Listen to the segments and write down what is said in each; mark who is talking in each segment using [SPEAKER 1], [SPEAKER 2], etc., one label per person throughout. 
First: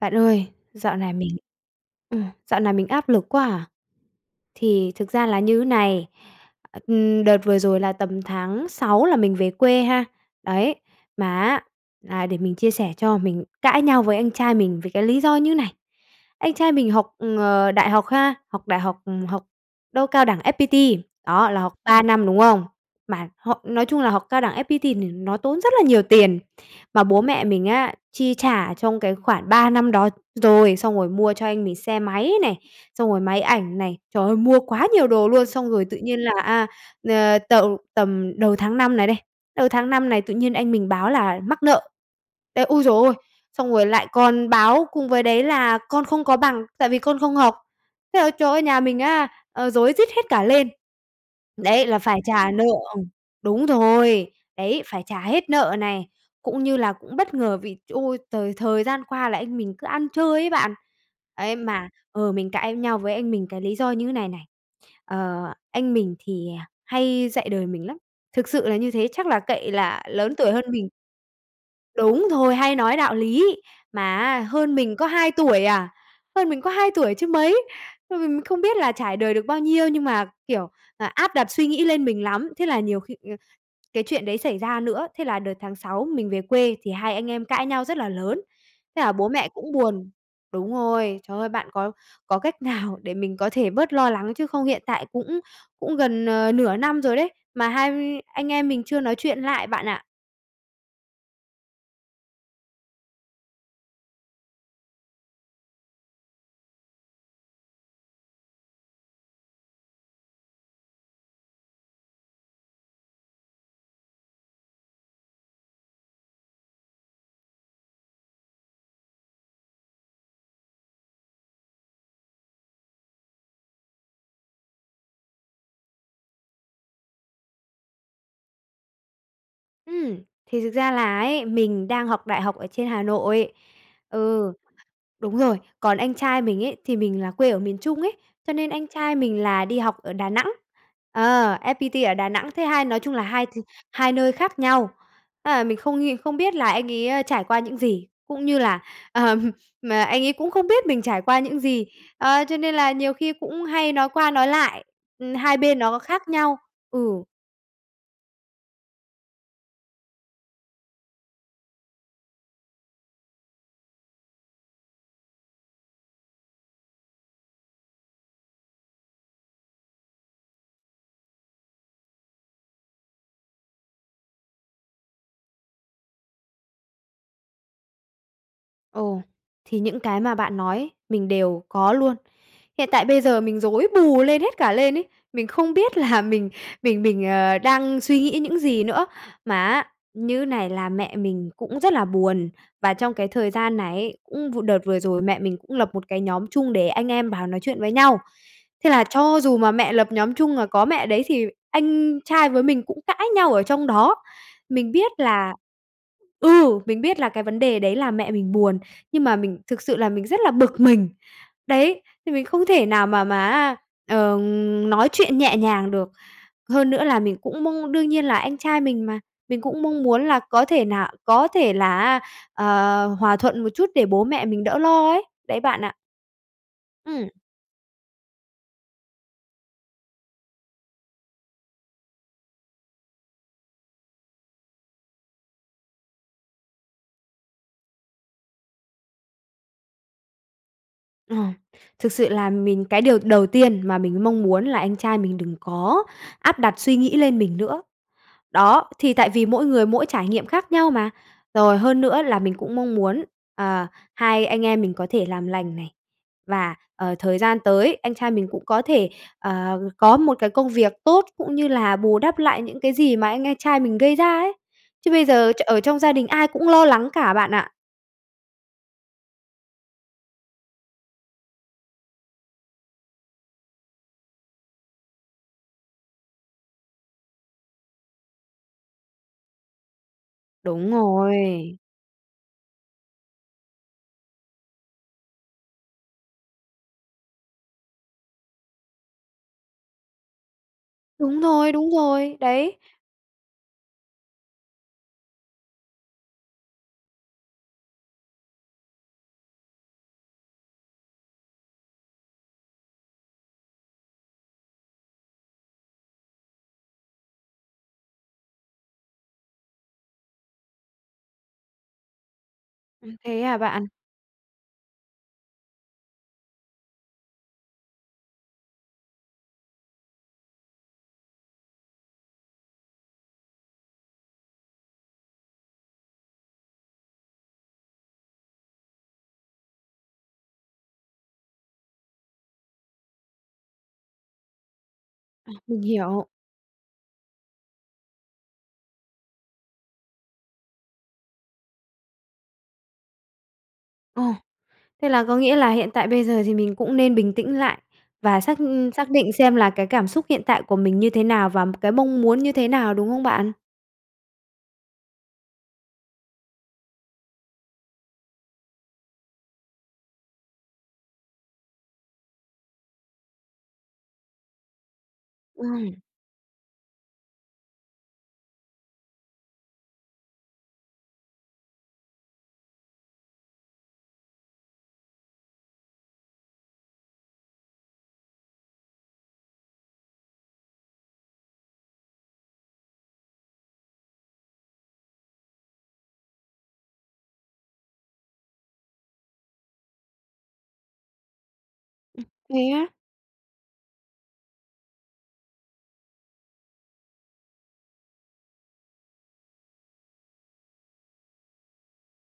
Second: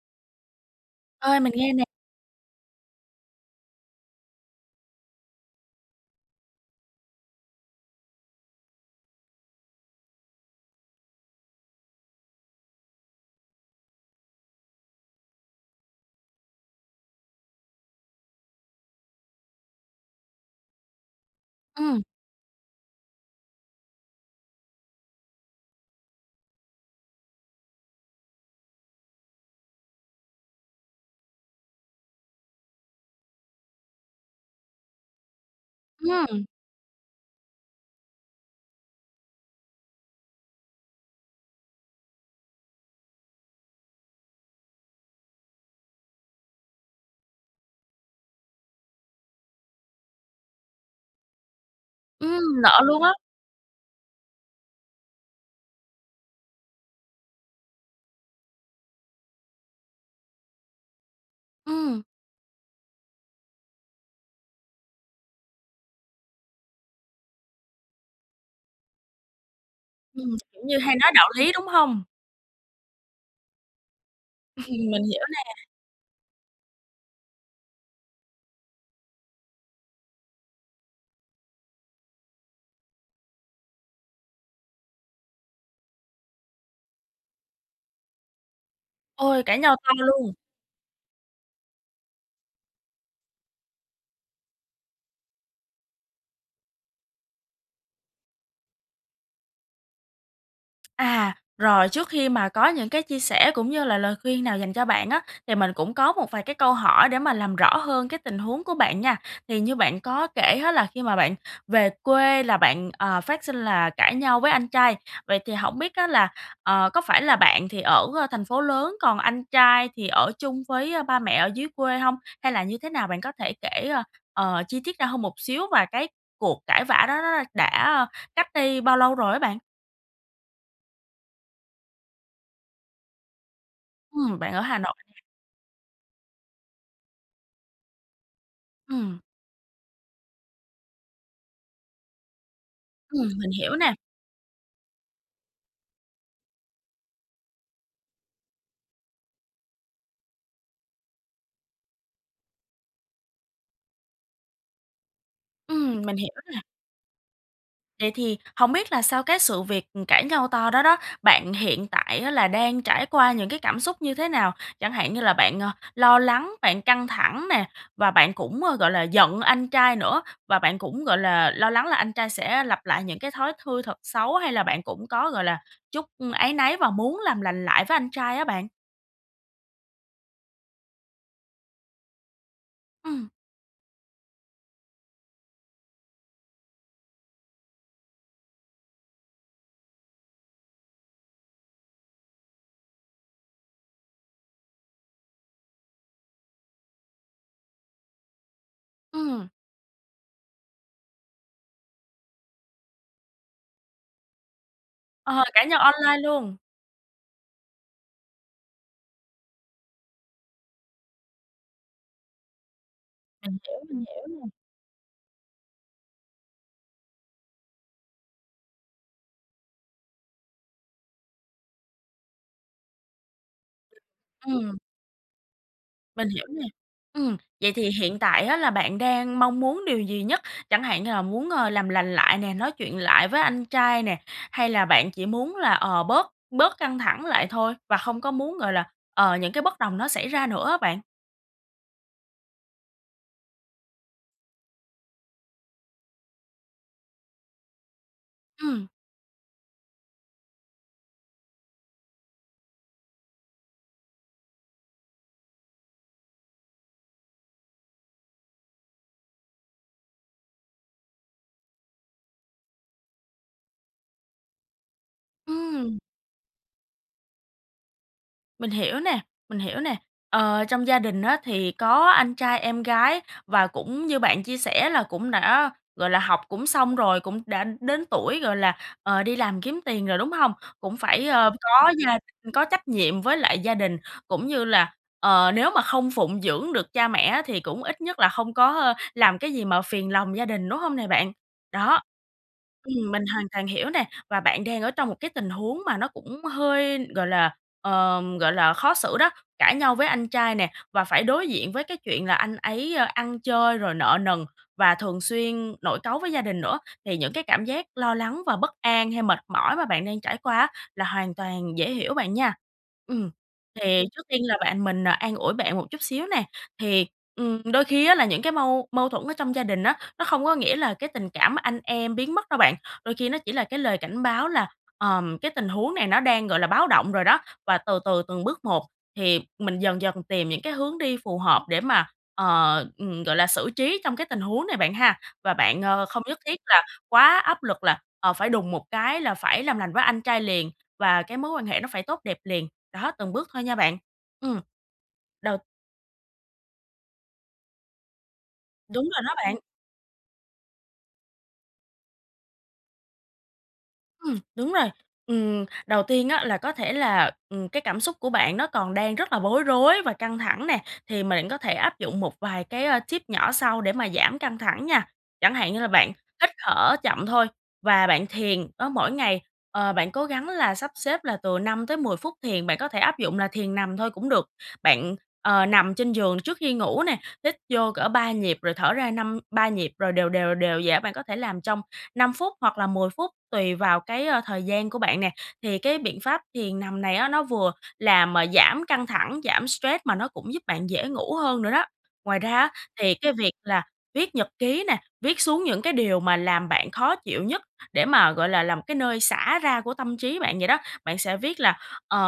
[SPEAKER 1] Bạn ơi, dạo này mình,
[SPEAKER 2] Ơi, mình nghe nè.
[SPEAKER 1] ừm, dạo này mình áp lực quá à. Thì thực ra là như thế này, ừm, đợt vừa rồi là tầm tháng 6 là mình về quê ha. Đấy, mà á là để mình chia sẻ cho, mình cãi nhau với anh trai mình vì cái lý do như này. Anh trai mình học, ờ, đại học ha, học đại học, ừm, học đâu Cao đẳng FPT. Đó, là học 3
[SPEAKER 2] Ừm.
[SPEAKER 1] năm, đúng không? Mà họ nói chung là học Cao đẳng FPT thì nó tốn rất là nhiều tiền, mà bố mẹ mình á, chi trả trong cái khoảng 3 năm đó rồi, xong rồi mua cho anh mình xe máy này, xong rồi máy ảnh này, trời ơi, mua quá nhiều đồ luôn, xong rồi tự nhiên là,
[SPEAKER 2] Ừm!
[SPEAKER 1] a, ờ, t tầm đầu tháng 5 này đây, đầu tháng 5 này tự nhiên anh mình báo là mắc nợ. Ê, ôi giời ơi! Xong rồi lại còn báo cùng với đấy là con không có bằng, tại vì con không học. Thế là trời ơi nhà mình á, ờ, rối rít hết cả lên! Đấy, là phải trả
[SPEAKER 2] Ừm,
[SPEAKER 1] nợ,
[SPEAKER 2] nợ luôn
[SPEAKER 1] ừm
[SPEAKER 2] á?
[SPEAKER 1] đúng rồi! Đấy, phải trả hết nợ này, cũng như là cũng bất ngờ vì, ôi, t thời gian qua là anh mình cứ ăn chơi ấy bạn. Ấy, mà,
[SPEAKER 2] Ừm.
[SPEAKER 1] ừ, mình cãi nhau với anh mình cái lý do như này này. Ờ, anh mình thì hay dạy đời mình lắm, thực sự là như thế chắc là cậy là
[SPEAKER 2] Ừm,
[SPEAKER 1] lớn tuổi
[SPEAKER 2] kiểu
[SPEAKER 1] hơn
[SPEAKER 2] như
[SPEAKER 1] mình.
[SPEAKER 2] hay nói đạo lý, đúng hông?
[SPEAKER 1] Đúng rồi, hay nói đạo lý, mà á hơn mình
[SPEAKER 2] Mình
[SPEAKER 1] có
[SPEAKER 2] hiểu
[SPEAKER 1] 2 tuổi
[SPEAKER 2] nè.
[SPEAKER 1] à, hơn mình có 2 tuổi chứ mấy, ừm, mình không biết là trải đời được bao nhiêu nhưng mà, kiểu, à, áp đặt suy nghĩ lên mình lắm. Thế là nhiều khi, ờ, cái chuyện đấy xảy ra nữa thế là đợt tháng 6 mình về quê thì hai anh em cãi nhau rất là lớn, thế là bố
[SPEAKER 2] Ôi,
[SPEAKER 1] mẹ
[SPEAKER 2] cãi
[SPEAKER 1] cũng
[SPEAKER 2] nhau to
[SPEAKER 1] buồn.
[SPEAKER 2] luôn.
[SPEAKER 1] Đúng rồi, trời ơi, bạn có có cách nào để mình có thể bớt lo lắng, chứ không hiện tại cũng cũng gần, ờ, nửa năm rồi đấy, mà hai anh em mình chưa nói chuyện lại bạn ạ.
[SPEAKER 2] À! Rồi, trước khi mà có những cái chia sẻ cũng như là lời khuyên nào dành cho bạn á thì mình cũng có một vài cái câu hỏi để mà làm rõ hơn cái tình huống của bạn nha. Thì như bạn có kể á là khi mà bạn về quê là bạn, ờ, phát sinh là cãi nhau với anh trai, vậy thì hổng biết á là, ờ, có phải là bạn thì ở thành phố lớn, còn anh trai thì ở chung với ba mẹ ở dưới quê hông? Hay là như thế nào, bạn có thể kể, ơ, ờ, chi tiết ra hơn một xíu và cái cuộc cãi vã đó nó đã, ơ, cách đây bao lâu rồi á bạn?
[SPEAKER 1] Ừm. Thì thực ra là ấy, mình đang học đại học ở trên Hà Nội.
[SPEAKER 2] Ừm, bạn
[SPEAKER 1] Ừ.
[SPEAKER 2] ở Hà Nội nè.
[SPEAKER 1] Đúng rồi. Còn anh trai mình ấy thì mình là quê ở miền Trung ấy, cho nên anh trai
[SPEAKER 2] Ừm.
[SPEAKER 1] mình là đi học ở Đà Nẵng. Ờ, FPT ở Đà Nẵng, thế hai nói chung là
[SPEAKER 2] Ừm,
[SPEAKER 1] hai t
[SPEAKER 2] mình hiểu nè.
[SPEAKER 1] hai nơi khác nhau. Ơ, là mình không ng không biết là anh ấy trải qua những gì, cũng như là, ờm, mà anh ấy cũng không biết mình trải qua những gì, ờ, cho nên là nhiều khi cũng hay nói qua nói lại, ừm, hai bên nó
[SPEAKER 2] Ừm, mình
[SPEAKER 1] khác
[SPEAKER 2] hiểu
[SPEAKER 1] nhau.
[SPEAKER 2] nè.
[SPEAKER 1] Ừ.
[SPEAKER 2] Vậy thì hổng biết là sau cái sự việc, ừm, cãi nhau to đó đó, bạn hiện tại á là đang trải qua những cái cảm xúc như thế nào? Chẳng hạn như là bạn, ờ, lo lắng, bạn căng thẳng nè, và bạn cũng, ơ, gọi là, giận anh trai nữa, và bạn cũng, gọi là, lo lắng là anh trai sẽ lặp lại những cái thói thư thật xấu hay là bạn cũng có, gọi là, chút áy náy và muốn làm lành lại với anh trai á bạn?
[SPEAKER 1] Ồ, thì những cái mà bạn nói ấy mình đều có luôn. Hiện tại bây
[SPEAKER 2] Ừm.
[SPEAKER 1] giờ mình rối bù lên hết cả lên ấy, mình không biết là mình mình mình, ờ, đang suy nghĩ những gì nữa. Mà á, như này là mẹ mình cũng rất là buồn, và trong cái thời gian này ấy, ừm, cũng v đợt vừa rồi mẹ mình cũng lập một cái nhóm chung để anh em bào nói chuyện với nhau. Thế là cho
[SPEAKER 2] Ừm.
[SPEAKER 1] dù mà mẹ lập nhóm chung, mà có mẹ ở đấy thì anh trai với mình cũng cãi nhau ở trong đó. Mình biết
[SPEAKER 2] Ờ,
[SPEAKER 1] là
[SPEAKER 2] cãi nhau online luôn.
[SPEAKER 1] ừ, mình biết là cái vấn đề đấy là mẹ mình buồn, nhưng mà mình thực sự là mình rất là bực mình. Đấy, thì mình không thể nào mà mà
[SPEAKER 2] Mình
[SPEAKER 1] á,
[SPEAKER 2] hiểu, mình hiểu
[SPEAKER 1] ờ,
[SPEAKER 2] nè.
[SPEAKER 1] nói chuyện nhẹ nhàng được. Hơn nữa là mình cũng mong đương nhiên, là anh trai mình mà, mình cũng mong muốn là có thể nà có thể là á, ờ, hòa thuận một chút để bố mẹ mình
[SPEAKER 2] Ừm.
[SPEAKER 1] đỡ lo ấy, đấy bạn ạ.
[SPEAKER 2] Mình hiểu nè.
[SPEAKER 1] Ừm.
[SPEAKER 2] Ừm, vậy thì hiện tại á là bạn đang mong muốn điều gì nhất? Chẳng hạn như là muốn, ờ, làm lành lại nè, nói chuyện lại với anh trai nè, hay là bạn chỉ muốn là, ờ, bớt bớt căng thẳng lại thôi? Và hông có muốn, gọi là, ờ, những cái bất đồng nó xảy ra nữa á bạn?
[SPEAKER 1] Ờ, thực sự là mình cái điều đầu tiên mà mình mong muốn là anh trai mình đừng có áp đặt suy nghĩ lên mình nữa,
[SPEAKER 2] Ừm.
[SPEAKER 1] đó, thì tại vì mỗi người mỗi trải nghiệm khác nhau mà. Rồi, hơn nữa là mình cũng mong muốn, ờ, hai anh em mình có thể làm lành này, và, ờ, thời gian tới, anh trai mình cũng có thể, ờ, có một cái công việc tốt, cũng như là bù đắp lại những cái gì mà anh anh trai mình gây ra ấy. Chứ bây giờ ch ở
[SPEAKER 2] Ừm.
[SPEAKER 1] trong gia đình ai cũng lo lắng cả bạn ạ.
[SPEAKER 2] Mình hiểu nè, mình hiểu nè, ờ, trong gia đình á, thì có anh trai, em gái và cũng như bạn chia sẻ là cũng đã, gọi là, học cũng xong rồi, cũng đã đến tuổi, gọi là, ờ, đi làm kiếm tiền rồi, đúng hông?
[SPEAKER 1] Đúng
[SPEAKER 2] Cũng phải, ờ,
[SPEAKER 1] rồi.
[SPEAKER 2] có gia đình, có trách nhiệm với lại gia đình, cũng như là, ờ, nếu mà không phụng dưỡng được cha mẹ á, thì cũng ít nhất là không có làm cái gì mà phiền lòng gia đình, đúng hông nè bạn?
[SPEAKER 1] Đúng rồi, đúng
[SPEAKER 2] Đó.
[SPEAKER 1] rồi, đấy.
[SPEAKER 2] Ừm, mình hoàn toàn hiểu nè và bạn đang ở trong một cái tình huống mà nó cũng hơi gọi là, ờ, gọi là, khó xử đó, cãi nhau với anh trai nè và phải đối diện với cái chuyện là anh ấy ăn chơi rồi nợ nần và thường xuyên nổi cáu với gia đình nữa, thì những cái cảm giác lo lắng và bất an hay mệt mỏi mà bạn đang trải qua á, là hoàn toàn dễ hiểu bạn nha.
[SPEAKER 1] Ừm,
[SPEAKER 2] Ừm.
[SPEAKER 1] thế hả bạn?
[SPEAKER 2] Thì trước tiên là bạn mình an ủi bạn một chút xíu nè, thì, ừm, đôi khi á, là những cái mâu mâu thuẫn ở trong gia đình á, nó không có nghĩa là cái tình cảm anh em biến mất đâu bạn, đôi khi nó chỉ là cái lời cảnh báo là, ờm, cái tình huống này nó đang, gọi là, báo động rồi đó và từ từ từng bước một thì mình dần dần tìm những cái hướng đi phù hợp để mà ờ, ừm, gọi là, xử trí trong cái tình huống này bạn ha và
[SPEAKER 1] Ừm,
[SPEAKER 2] bạn,
[SPEAKER 1] mình
[SPEAKER 2] ờ, không
[SPEAKER 1] hiểu.
[SPEAKER 2] nhất thiết là quá áp lực là, ờ, phải đùng một cái là phải làm lành với anh trai liền và cái mối quan hệ nó phải tốt đẹp liền, đó, từng bước thôi nha bạn.
[SPEAKER 1] Ồ,
[SPEAKER 2] Ừm.
[SPEAKER 1] thế là có nghĩa
[SPEAKER 2] Đầu
[SPEAKER 1] là hiện tại bây giờ thì mình cũng nên bình tĩnh lại và xác
[SPEAKER 2] Đúng
[SPEAKER 1] xác
[SPEAKER 2] rồi
[SPEAKER 1] định
[SPEAKER 2] đó
[SPEAKER 1] xem
[SPEAKER 2] bạn.
[SPEAKER 1] là cái cảm xúc hiện tại của mình như thế nào và cái mong muốn như thế nào đúng không bạn?
[SPEAKER 2] Ừm, đúng rồi. Ừm, đầu tiên á, là có thể là, ừm, cái cảm xúc của bạn nó còn đang rất là bối rối và căng thẳng nè thì mà bạn có thể áp dụng một vài cái, ờ, tip nhỏ sau để mà giảm căng thẳng nha. Chẳng hạn như là
[SPEAKER 1] Ừm.
[SPEAKER 2] bạn hít thở chậm thôi và bạn thiền đó, mỗi ngày, ờ, bạn cố gắng là sắp xếp là từ 5 tới 10 phút thiền, bạn có thể áp dụng là thiền nằm thôi cũng được. Bạn, ờ, nằm trên giường trước khi ngủ nè, hít vô cỡ 3 nhịp rồi thở ra năm ba nhịp rồi đều, đều, đều vậy đó. Bạn có thể làm trong 5 phút hoặc là 10 phút tùy vào cái, ờ, thời gian của bạn nè. Thì cái biện pháp thiền nằm này á, nó vừa làm giảm căng thẳng, giảm stress mà nó cũng giúp bạn dễ ngủ hơn nữa đó.
[SPEAKER 1] Ừm.
[SPEAKER 2] Ngoài ra
[SPEAKER 1] Thế
[SPEAKER 2] á,
[SPEAKER 1] á?
[SPEAKER 2] thì cái việc là viết nhật ký nè, viết xuống những cái điều mà làm bạn khó chịu nhất để mà, gọi là, là một cái nơi xả ra của tâm trí bạn vậy đó. Bạn sẽ viết là, ờ,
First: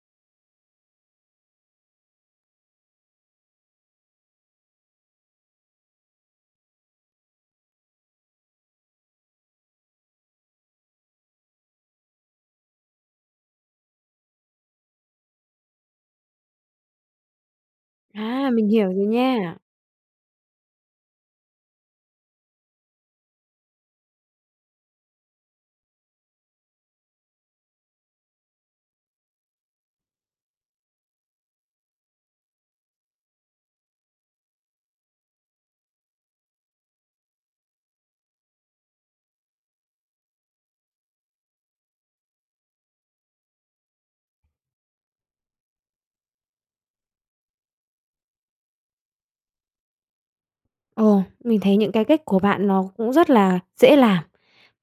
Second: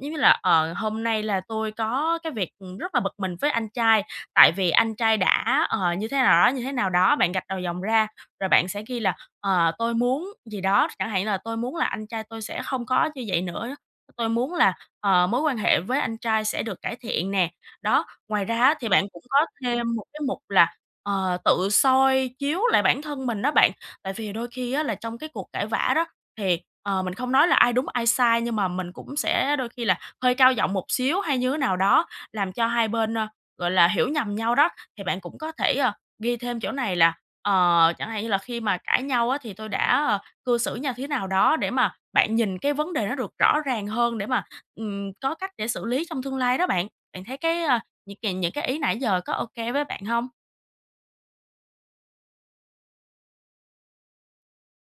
[SPEAKER 2] giống như là, ờ: "Hôm nay là tôi có cái việc rất là bực mình với anh trai, tại vì anh trai đã" ờ, như thế nào đó, như thế nào đó. Bạn gạch đầu dòng ra rồi bạn sẽ ghi là, ờ: "Tôi muốn" gì đó, chẳng hạn như là "Tôi muốn là anh trai tôi sẽ không có như vậy nữa, tôi muốn là, ờ, mối quan hệ với anh trai sẽ được cải thiện nè" đó. Ngoài
[SPEAKER 1] À,
[SPEAKER 2] ra
[SPEAKER 1] mình
[SPEAKER 2] á,
[SPEAKER 1] hiểu
[SPEAKER 2] thì
[SPEAKER 1] rồi
[SPEAKER 2] bạn cũng có
[SPEAKER 1] nha.
[SPEAKER 2] thêm một cái mục là, ờ, tự soi chiếu lại bản thân mình đó bạn, tại vì đôi khi á, là trong cái cuộc cãi vả đó thì, ờ, mình không nói là ai đúng ai sai nhưng mà mình cũng sẽ đôi khi là hơi cao giọng một xíu hay như thế nào đó, làm cho hai bên, ơ, gọi là, hiểu nhầm nhau đó. Thì bạn cũng có thể, ờ, ghi thêm chỗ này là, ờ, chẳng hạn như là khi mà cãi nhau á, thì tôi đã, ờ, cư xử nha thế nào đó để mà bạn nhìn cái vấn đề nó được rõ ràng hơn để mà, ừm, có cách để xử lý trong tương lai đó bạn. Bạn thấy cái, ờ những cài những cái ý nãy giờ có ô kê với bạn hông?
[SPEAKER 1] Ồ, mình thấy những cái cách của bạn nó cũng rất là dễ làm,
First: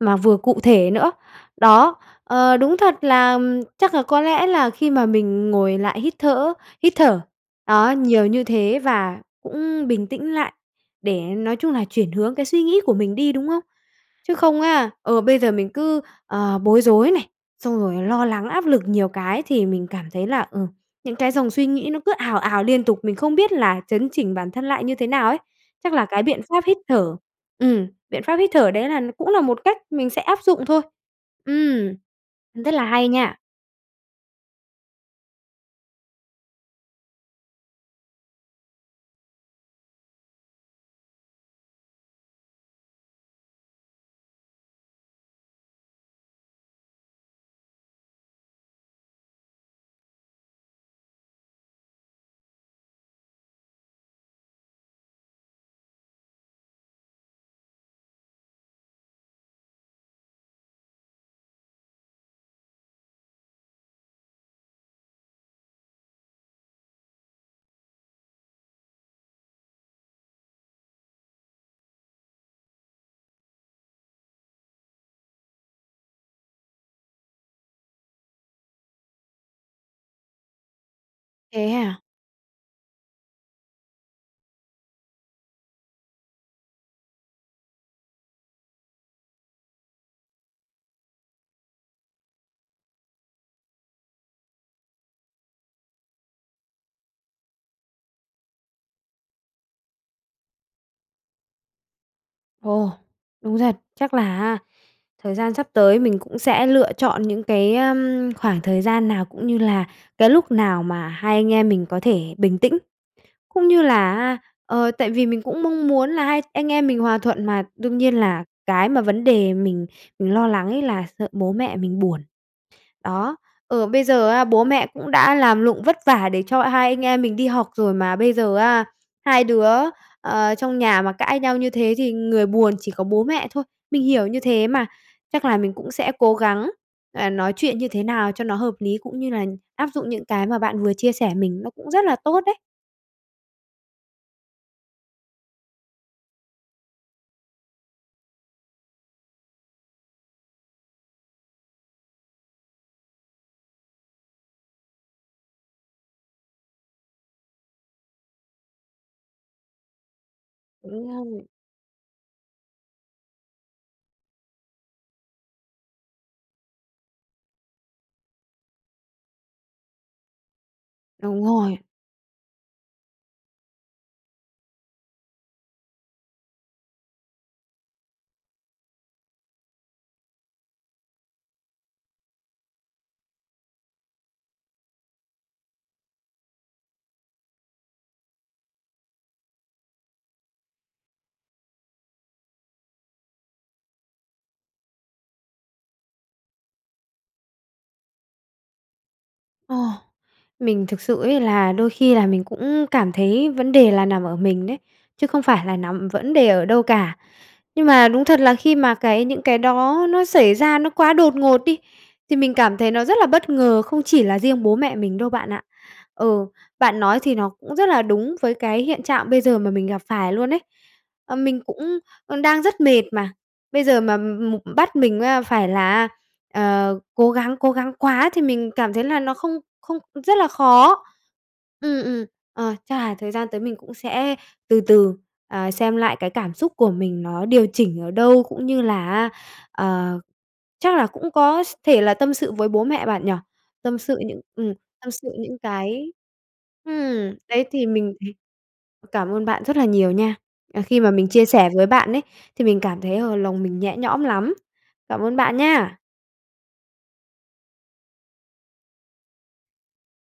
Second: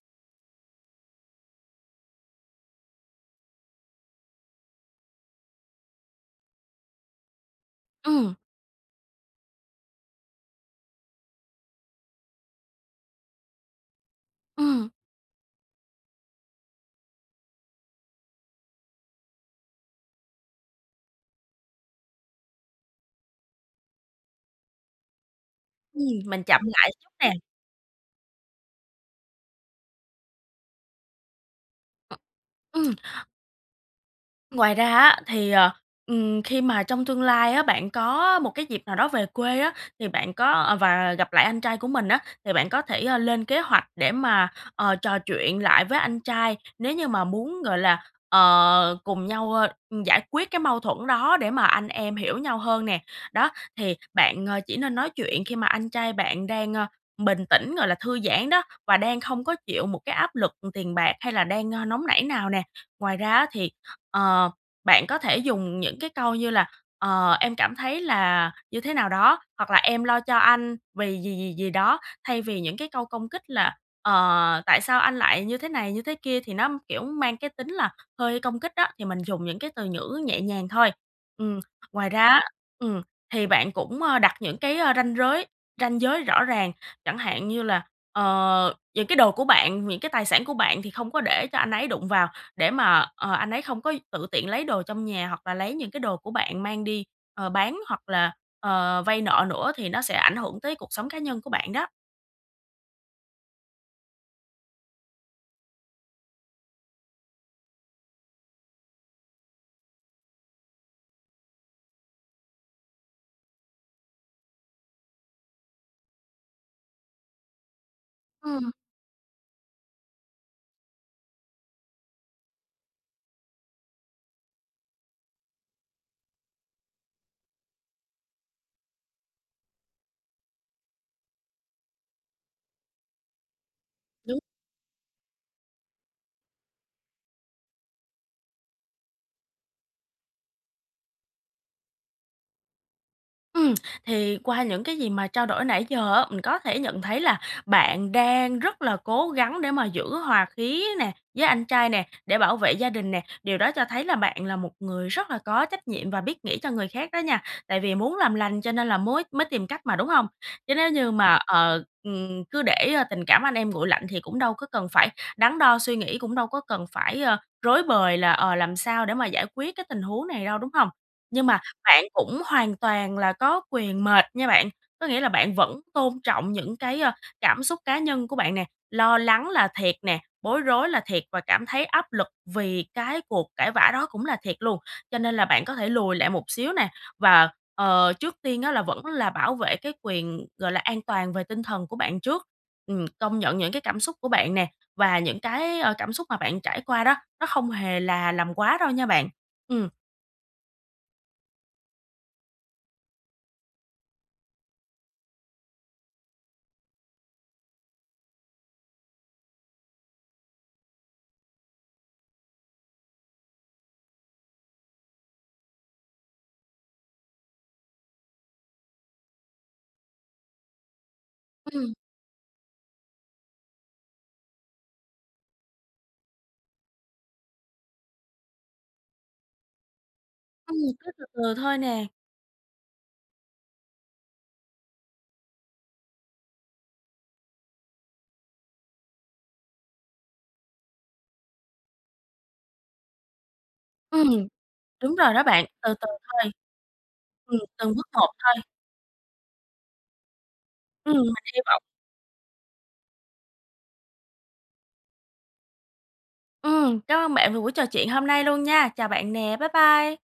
[SPEAKER 1] mà vừa cụ thể nữa. Đó. Ờ, đúng thật là chắc là có lẽ là khi mà mình ngồi lại hít thở hít thở, đó, nhiều
[SPEAKER 2] Ừm.
[SPEAKER 1] như thế và cũng bình tĩnh lại để, nói chung là, chuyển hướng cái suy nghĩ của mình đi, đúng không? Chứ không
[SPEAKER 2] Ừm.
[SPEAKER 1] á, ừ, bây giờ mình cứ, ờ, bối rối này, xong rồi lo lắng áp lực nhiều cái thì mình cảm thấy là, ừm, những cái dòng suy nghĩ nó cứ ào ào liên tục, mình không biết là chấn chỉnh bản thân lại như thế nào ấy. Chắc
[SPEAKER 2] Ừm,
[SPEAKER 1] là cái biện
[SPEAKER 2] mình chậm
[SPEAKER 1] pháp hít
[SPEAKER 2] lại chút
[SPEAKER 1] thở
[SPEAKER 2] nè.
[SPEAKER 1] ừm, biện pháp hít thở đấy là cũng là một cách mình sẽ áp dụng thôi. Ừm,
[SPEAKER 2] Ừm.
[SPEAKER 1] rất là
[SPEAKER 2] Ừm.
[SPEAKER 1] hay nha.
[SPEAKER 2] Ngoài ra á, thì, ờ, ừm, khi mà trong tương lai á, bạn có một cái dịp nào đó về quê á, thì bạn có và gặp lại anh trai của mình á, thì bạn có thể, ơ, lên kế hoạch để mà, ờ, trò chuyện lại với anh trai. Nếu như mà muốn, gọi là, ờ, cùng nhau, ơ, giải quyết cái mâu thuẫn đó để mà anh em hiểu nhau hơn nè, đó, thì bạn, ờ, chỉ nên nói chuyện khi mà anh trai bạn đang, ơ, bình tĩnh, gọi là, thư giãn đó, và đang không có chịu một cái áp lực tiền bạc hay là đang, ơ, nóng nảy nào nè. Ngoài ra á, thì, ờ, bạn có thể dùng những cái câu như là, ờ, "Em cảm thấy là như thế nào đó" hoặc là "Em lo cho anh vì gì, gì, gì đó." Thay vì những cái câu công kích là, ờ, "Tại sao anh lại như thế này, như thế kia", thì nó, kiểu, mang cái tính là hơi công kích á, thì mình dùng những cái từ ngữ nhẹ nhàng thôi. Ừm,
[SPEAKER 1] Thế à?
[SPEAKER 2] ngoài ra á, ừm, thì bạn cũng, ơ, đặt những cái, ơ, ranh giới ranh giới rõ ràng. Chẳng hạn như là, ờ, những cái đồ của bạn, những cái tài sản của bạn thì không có để cho anh ấy đụng vào, để mà, ờ, anh ấy không có tự tiện lấy đồ trong nhà, hoặc là lấy những cái đồ của bạn mang đi, ờ, bán hoặc là, ờ, vay nợ nữa, thì nó sẽ ảnh hưởng tới cuộc sống cá nhân của bạn đó.
[SPEAKER 1] Ồ! Đúng thật. Chắc là á, thời gian sắp tới mình cũng sẽ lựa chọn những cái, ưm, khoảng thời gian nào, cũng như là cái lúc nào mà hai anh em mình có thể bình tĩnh, cũng như là á ờ, tại vì mình cũng mong muốn là hai anh em mình hòa thuận mà, đương nhiên là
[SPEAKER 2] Ừm.
[SPEAKER 1] cái mà vấn đề mình mình lo lắng ấy là sợ bố mẹ mình buồn. Đó. Ừ, bây giờ á, bố mẹ cũng đã làm lụng vất vả để cho hai anh em mình đi học rồi mà bây giờ á, hai đứa, ờ, trong nhà mà cãi nhau như thế thì người buồn chỉ có bố mẹ thôi, mình hiểu
[SPEAKER 2] Đúng.
[SPEAKER 1] như thế mà, chắc là mình cũng sẽ cố gắng, à, nói chuyện như thế nào cho nó hợp lý, cũng như là áp dụng những cái mà bạn vừa chia sẻ mình nó cũng rất là tốt đấy.
[SPEAKER 2] Ừm. Thì qua những cái gì mà trao đổi nãy giờ á, mình có thể nhận thấy là bạn đang rất là cố gắng để mà giữ hòa khí nè, với anh trai nè, để bảo vệ gia đình nè, điều đó cho thấy là bạn là một người rất là có trách nhiệm và biết nghĩ cho người khác đó nha, tại vì muốn làm lành cho nên là mới mới tìm cách mà, đúng hông? Chứ nếu như mà,
[SPEAKER 1] Ừm. [unintelligible]
[SPEAKER 2] ờ, ừm, cứ để, ơ, tình cảm anh em nguội lạnh thì cũng đâu có cần phải đắn đo suy nghĩ, cũng đâu có cần phải, ơ, rối bời là, ờ, làm sao để mà giải quyết cái tình huống này đâu, đúng hông?
[SPEAKER 1] Đúng
[SPEAKER 2] Nhưng mà
[SPEAKER 1] rồi.
[SPEAKER 2] bạn cũng hoàn toàn là có quyền mệt nha bạn, có nghĩa là bạn vẫn tôn trọng những cái, ơ, cảm xúc cá nhân của bạn nè, lo lắng là thiệt nè, bối rối là thiệt và cảm thấy áp lực vì cái cuộc cãi vã đó cũng là thiệt luôn. Cho nên là bạn có thể lùi lại một xíu nè và, ờ, trước tiên á là vẫn là bảo vệ cái quyền, gọi là, an toàn về tinh thần của bạn trước, ừm, công nhận những cái cảm xúc của bạn nè và những cái, ờ, cảm xúc mà bạn trải qua đó, nó không hề là làm quá đâu nha bạn.
[SPEAKER 1] Ồ.
[SPEAKER 2] Ừm.
[SPEAKER 1] Mình thực sự ấy là đôi khi là mình cũng cảm thấy vấn đề là nằm ở mình đấy, chứ không phải là nằm vấn đề ở đâu cả. Nhưng mà đúng thật là khi mà cái những cái đó nó xảy ra nó quá đột ngột đi, thì mình cảm thấy nó rất là bất ngờ, không chỉ là riêng bố mẹ mình đâu bạn ạ. Ừ, bạn nói thì nó cũng rất là đúng với cái hiện trạng bây giờ mà mình gặp phải luôn ấy. Ờ, mình
[SPEAKER 2] Ừm.
[SPEAKER 1] cũng đang rất mệt mà, bây giờ mà m bắt mình, a, phải là á, ờ, cố gắng cố gắng quá thì mình cảm thấy là nó không không rất là
[SPEAKER 2] Ừm,
[SPEAKER 1] khó.
[SPEAKER 2] cứ từ từ thôi
[SPEAKER 1] Ừm,
[SPEAKER 2] nè.
[SPEAKER 1] ừm. Ờ, chắc là thời gian tới mình cũng sẽ từ từ, à, xem lại cái cảm xúc của mình nó điều chỉnh ở đâu, cũng như là á, ờ, chắc là cũng có s thể là tâm sự với bố mẹ bạn nhỉ, tâm sự những
[SPEAKER 2] Ừm.
[SPEAKER 1] ừm, tâm
[SPEAKER 2] Đúng
[SPEAKER 1] sự
[SPEAKER 2] rồi đó
[SPEAKER 1] những
[SPEAKER 2] bạn, từ từ
[SPEAKER 1] cái
[SPEAKER 2] thôi.
[SPEAKER 1] ừm,
[SPEAKER 2] Ừm,
[SPEAKER 1] đấy thì
[SPEAKER 2] từng bước
[SPEAKER 1] mình
[SPEAKER 2] một
[SPEAKER 1] thì
[SPEAKER 2] thôi.
[SPEAKER 1] cảm ơn bạn rất là nhiều nha. À, khi mà
[SPEAKER 2] Ừm,
[SPEAKER 1] mình
[SPEAKER 2] mình
[SPEAKER 1] chia
[SPEAKER 2] hy
[SPEAKER 1] sẻ
[SPEAKER 2] vọng
[SPEAKER 1] với bạn ấy thì mình cảm thấy, ờ, lòng mình nhẹ nhõm lắm. Cảm ơn bạn nha!
[SPEAKER 2] Ừm, cám ơn bạn vì buổi trò chuyện hôm nay luôn nha! Chào bạn nè, bye bye!